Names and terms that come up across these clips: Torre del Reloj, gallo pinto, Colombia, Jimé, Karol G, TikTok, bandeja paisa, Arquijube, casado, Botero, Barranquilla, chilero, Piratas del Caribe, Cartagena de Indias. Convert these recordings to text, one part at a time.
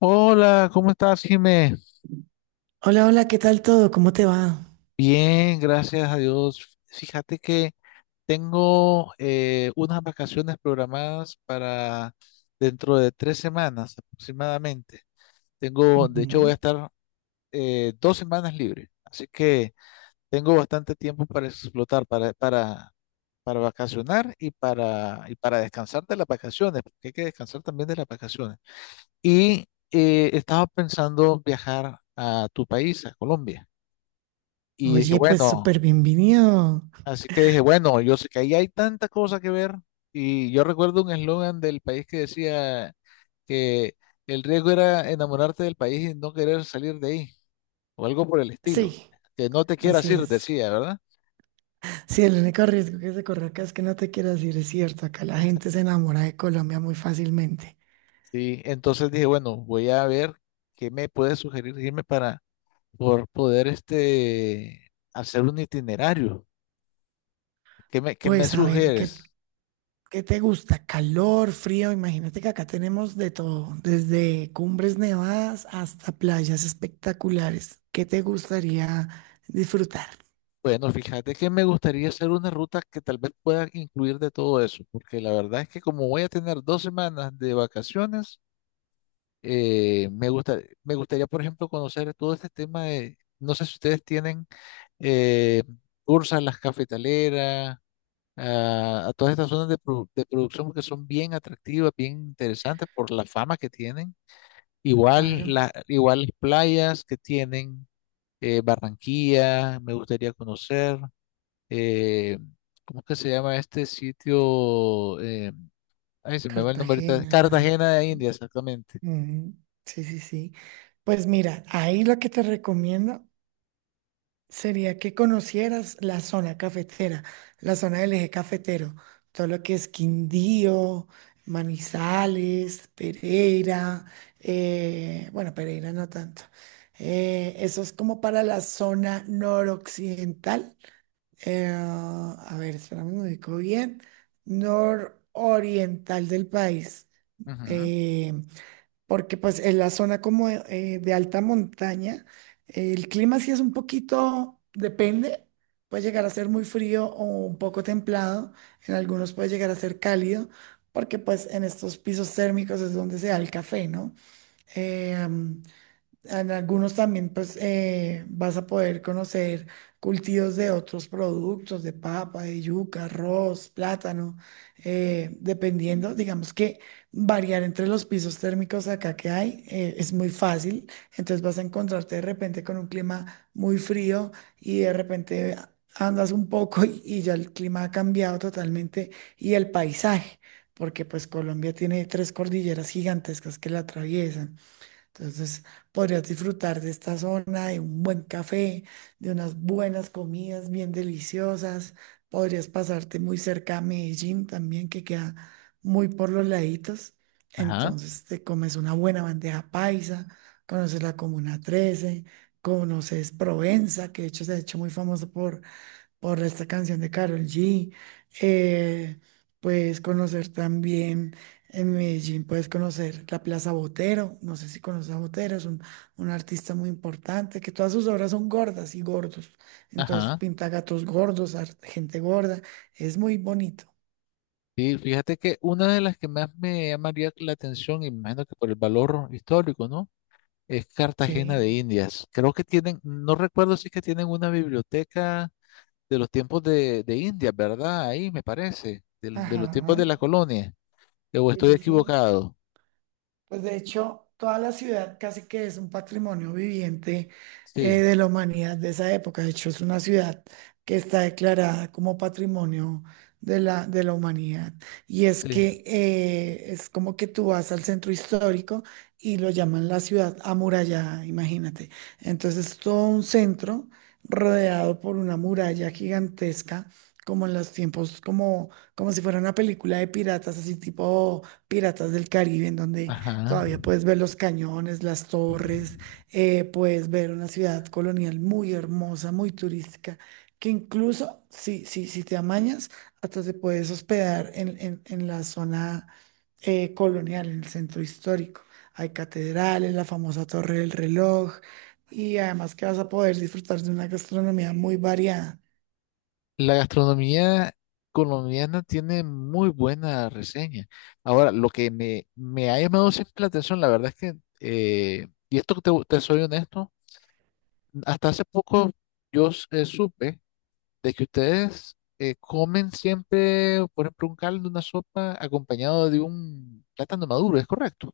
Hola, ¿cómo estás, Jimé? Hola, hola, ¿qué tal todo? ¿Cómo te va? Bien, gracias a Dios. Fíjate que tengo unas vacaciones programadas para dentro de 3 semanas aproximadamente. Tengo, de hecho, voy a Ujú. estar 2 semanas libre, así que tengo bastante tiempo para explotar, para vacacionar y para descansar de las vacaciones, porque hay que descansar también de las vacaciones. Y estaba pensando viajar a tu país, a Colombia. Y dije, Oye, pues bueno, súper bienvenido. así que dije, bueno, yo sé que ahí hay tanta cosa que ver. Y yo recuerdo un eslogan del país que decía que el riesgo era enamorarte del país y no querer salir de ahí, o algo por el estilo. Sí, Que no te quieras así ir, es. decía, ¿verdad? Sí, el único riesgo que se corre acá es que no te quieras ir, es cierto. Acá la gente se enamora de Colombia muy fácilmente. Sí, entonces dije, bueno, voy a ver qué me puede sugerir irme para por poder este hacer un itinerario. ¿Qué me Pues a ver, sugieres? qué te gusta? ¿Calor, frío? Imagínate que acá tenemos de todo, desde cumbres nevadas hasta playas espectaculares. ¿Qué te gustaría disfrutar? Bueno, fíjate que me gustaría hacer una ruta que tal vez pueda incluir de todo eso, porque la verdad es que como voy a tener 2 semanas de vacaciones, me gusta, me gustaría, por ejemplo, conocer todo este tema de, no sé si ustedes tienen eh, tours a las cafetaleras, a todas estas zonas de, de producción, que son bien atractivas, bien interesantes por la fama que tienen. Igual, Claro, igual las playas que tienen, Barranquilla, me gustaría conocer eh, ¿cómo es que se llama este sitio? Ay, se me va el nombre ahorita. Cartagena. Cartagena de India, exactamente. Ujú, sí, sí, sí. Pues mira, ahí lo que te recomiendo sería que conocieras la zona cafetera, la zona del eje cafetero, todo lo que es Quindío, Manizales, Pereira, bueno, Pereira no tanto. Eso es como para la zona noroccidental. A ver, espérame, me ubico bien. Nororiental del país. Ujú, Eh, porque pues en la zona como de alta montaña, el clima sí es un poquito, depende, puede llegar a ser muy frío o un poco templado, en algunos puede llegar a ser cálido, porque pues en estos pisos térmicos es donde se da el café, ¿no? En algunos también, pues, vas a poder conocer cultivos de otros productos, de papa, de yuca, arroz, plátano, dependiendo, digamos que variar entre los pisos térmicos acá que hay es muy fácil. Entonces vas a encontrarte de repente con un clima muy frío y de repente andas un poco y ya el clima ha cambiado totalmente y el paisaje, porque pues Colombia tiene tres cordilleras gigantescas que la atraviesan. Entonces, podrías disfrutar de esta zona, de un buen café, de unas buenas comidas bien deliciosas. Podrías pasarte muy cerca a Medellín también, que queda muy por los laditos. ajá, Entonces, te comes una buena bandeja paisa, conoces la Comuna 13, conoces Provenza, que de hecho se ha hecho muy famoso por esta canción de Karol G. eh, puedes conocer también en Medellín, puedes conocer la Plaza Botero. No sé si conoces a Botero, es un artista muy importante, que todas sus obras son gordas y gordos. Entonces ajá. pinta gatos gordos, gente gorda. Es muy bonito. Sí, fíjate que una de las que más me llamaría la atención, y me imagino que por el valor histórico, ¿no? Es Cartagena Sí. de Indias. Creo que tienen, no recuerdo si es que tienen una biblioteca de los tiempos de India, ¿verdad? Ahí me parece, los tiempos de Ajá. la colonia. ¿O Sí, estoy sí, sí. equivocado? Pues de hecho, toda la ciudad casi que es un patrimonio viviente Sí, de la humanidad de esa época. De hecho, es una ciudad que está declarada como patrimonio de de la humanidad. Y es sí. que es como que tú vas al centro histórico y lo llaman la ciudad amurallada, imagínate. Entonces, todo un centro rodeado por una muralla gigantesca, como en los tiempos, como si fuera una película de piratas, así tipo Piratas del Caribe, en donde Ajá. todavía puedes ver los cañones, las torres, puedes ver una ciudad colonial muy hermosa, muy turística, que incluso si te amañas, hasta te puedes hospedar en, en la zona colonial, en el centro histórico. Hay catedrales, la famosa Torre del Reloj, y además que vas a poder disfrutar de una gastronomía muy variada. La gastronomía colombiana tiene muy buena reseña. Ahora, lo que me ha llamado siempre la atención, la verdad es que, y esto te soy honesto, hasta hace poco yo supe de que ustedes comen siempre, por ejemplo, un caldo, una sopa acompañado de un plátano maduro, es correcto,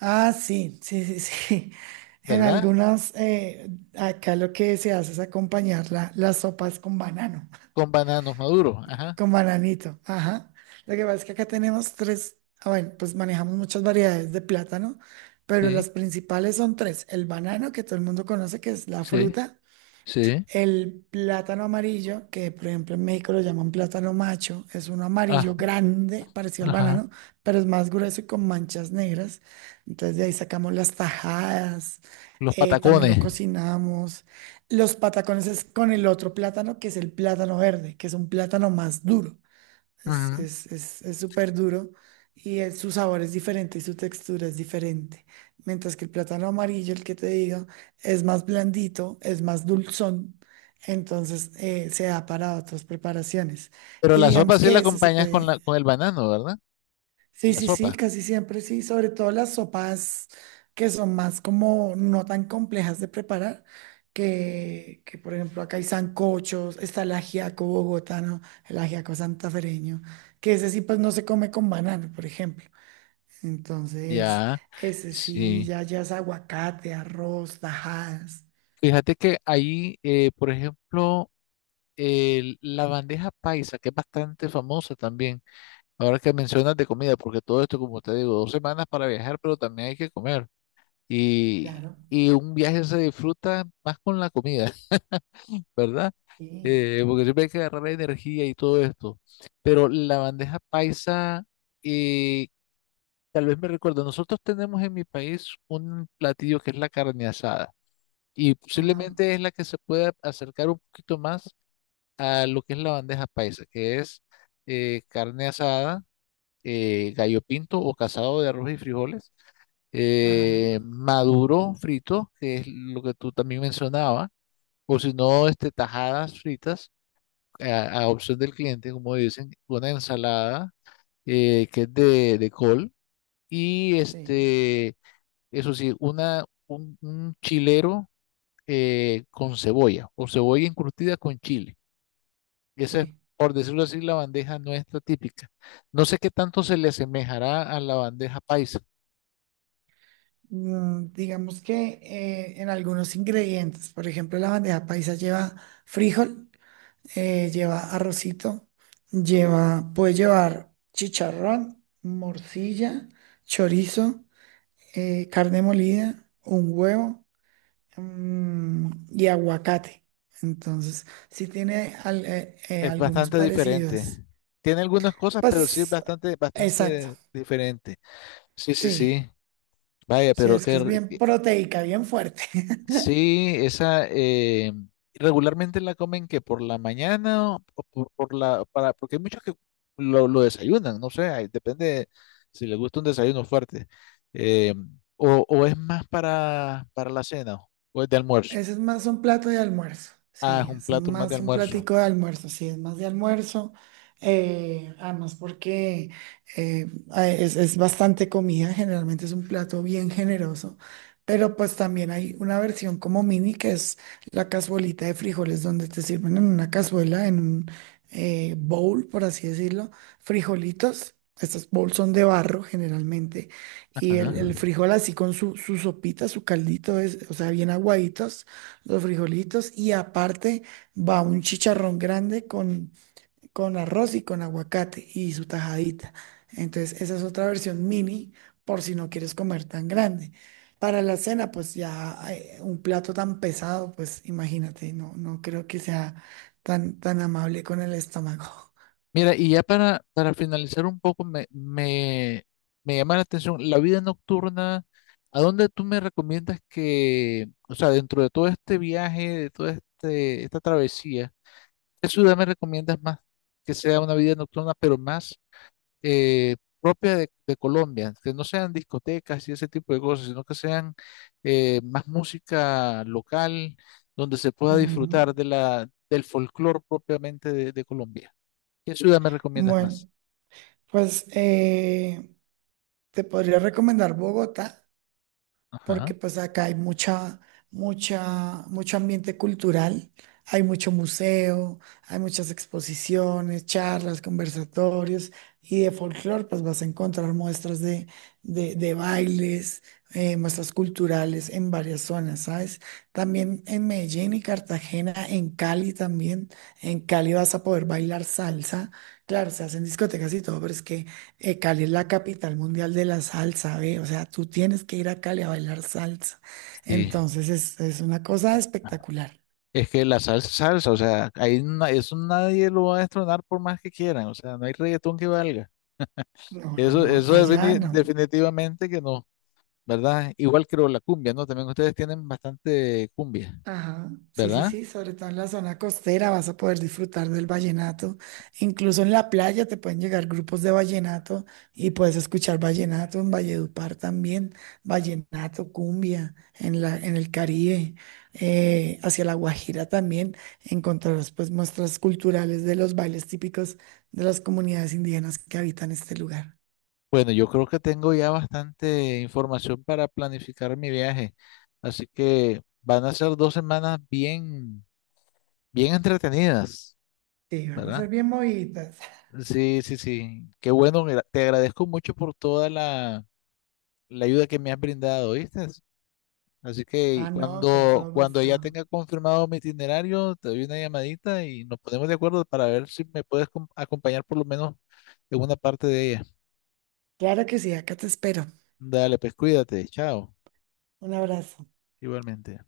Ah, sí, sí, sí, sí. En ¿verdad? algunas, acá lo que se hace es acompañar las sopas con banano, Con bananos maduros, ajá. con bananito. Ajá. Lo que pasa es que acá tenemos tres, ah, bueno, pues manejamos muchas variedades de plátano, pero Sí, las principales son tres. El banano, que todo el mundo conoce, que es la sí, fruta. sí. El plátano amarillo, que por ejemplo en México lo llaman plátano macho, es un Ah, amarillo grande, parecido al ajá. banano, pero es más grueso y con manchas negras. Entonces de ahí sacamos las tajadas, Los también lo patacones. cocinamos. Los patacones es con el otro plátano, que es el plátano verde, que es un plátano más duro. Ujú. Es súper duro y su sabor es diferente y su textura es diferente. Mientras que el plátano amarillo, el que te digo, es más blandito, es más dulzón, entonces se da para otras preparaciones. Pero Y la sopa digamos sí la que ese se acompañas con, puede. con el banano, ¿verdad? Sí, La sí, sí, sopa. casi siempre sí, sobre todo las sopas que son más como no tan complejas de preparar, que por ejemplo acá hay sancochos, está el ajiaco bogotano, el ajiaco santafereño, que ese sí pues no se come con banano, por ejemplo. Entonces, Ya, ese sí sí. ya, ya es aguacate, arroz, tajadas. Fíjate que ahí, por ejemplo, la bandeja paisa, que es bastante famosa también, ahora que mencionas de comida, porque todo esto, como te digo, 2 semanas para viajar, pero también hay que comer. Y, Claro, y un viaje se disfruta más con la comida, ¿verdad? sí. Porque siempre hay que agarrar energía y todo esto. Pero la bandeja paisa, eh, tal vez me recuerdo, nosotros tenemos en mi país un platillo que es la carne asada y Ajá, posiblemente es la que se puede acercar un poquito más a lo que es la bandeja paisa, que es carne asada, gallo pinto o casado de arroz y frijoles, ajá, maduro frito, que es lo que tú también mencionabas, o si no, este, tajadas fritas a opción del cliente, como dicen, una ensalada que es de col y sí, eso sí, un chilero con cebolla o cebolla encurtida con chile. Esa es, sí. por decirlo así, la bandeja nuestra típica. No sé qué tanto se le asemejará a la bandeja paisa. Mm, digamos que en algunos ingredientes, por ejemplo, la bandeja paisa lleva frijol, lleva arrocito, lleva, puede llevar chicharrón, morcilla, chorizo, carne molida, un huevo, mm, y aguacate. Entonces, sí tiene Es algunos bastante parecidos. diferente. Tiene algunas cosas, pero sí es Pues, bastante, exacto, bastante diferente. Sí, sí, sí, sí. Vaya, sí, pero es que qué, es rico. bien proteica, bien fuerte. Sí, esa regularmente la comen que por la mañana o por, la para porque hay muchos que lo desayunan, no sé, ahí depende si les gusta un desayuno fuerte eh, o, es más para la cena o es de almuerzo. Ese es más un plato de almuerzo, Ah, es sí, un es plato más de más un almuerzo. platico de almuerzo, sí, es más de almuerzo. Además porque es bastante comida, generalmente es un plato bien generoso, pero pues también hay una versión como mini que es la cazuelita de frijoles donde te sirven en una cazuela, en un bowl, por así decirlo, frijolitos. Estos bowls son de barro generalmente y Ajá. El frijol así con su, su sopita, su caldito, es, o sea, bien aguaditos los frijolitos. Y aparte va un chicharrón grande con arroz y con aguacate y su tajadita. Entonces, esa es otra versión mini por si no quieres comer tan grande. Para la cena, pues ya un plato tan pesado, pues imagínate, no creo que sea tan amable con el estómago. Mira, y ya para finalizar un poco, me llama la atención la vida nocturna. ¿A dónde tú me recomiendas que, o sea, dentro de todo este viaje, de esta travesía, qué ciudad me recomiendas más que sea una vida nocturna, pero más propia de Colombia? Que no sean discotecas y ese tipo de cosas, sino que sean más música local, donde se pueda Ujú. disfrutar de del folclore propiamente de Colombia. ¿Qué ciudad me recomiendas más? Bueno, pues te podría recomendar Bogotá, Ajá. porque pues acá hay mucha, mucho ambiente cultural, hay mucho museo, hay muchas exposiciones, charlas, conversatorios, y de folclore pues vas a encontrar muestras de bailes, muestras culturales en varias zonas, ¿sabes? También en Medellín y Cartagena, en Cali también. En Cali vas a poder bailar salsa, claro, se hacen discotecas y todo, pero es que... Cali es la capital mundial de la salsa, ¿ve? O sea, tú tienes que ir a Cali a bailar salsa. Sí. Entonces es una cosa espectacular. Es que la salsa es salsa, o sea, ahí eso nadie lo va a destronar por más que quieran, o sea, no hay reggaetón que valga. No, no, Eso, no, eso allá no. definitivamente que no, ¿verdad? Igual creo la cumbia, ¿no? También ustedes tienen bastante cumbia, Ajá, sí, sí, ¿verdad? sí, sobre todo en la zona costera vas a poder disfrutar del vallenato. Incluso en la playa te pueden llegar grupos de vallenato y puedes escuchar vallenato en Valledupar también, vallenato, cumbia, en en el Caribe, hacia La Guajira también encontrarás pues muestras culturales de los bailes típicos de las comunidades indígenas que habitan este lugar. Bueno, yo creo que tengo ya bastante información para planificar mi viaje, así que van a ser 2 semanas bien, bien entretenidas, Sí, vamos a ¿verdad? ser bien movidas. Sí, sí, sí. Qué bueno, te agradezco mucho por toda la ayuda que me has brindado, ¿viste? Así que Ah, no, con cuando, todo cuando gusto. ya tenga confirmado mi itinerario, te doy una llamadita y nos ponemos de acuerdo para ver si me puedes acompañar por lo menos en una parte de ella. Claro que sí, acá te espero. Dale, pues cuídate, chao, Un abrazo. igualmente.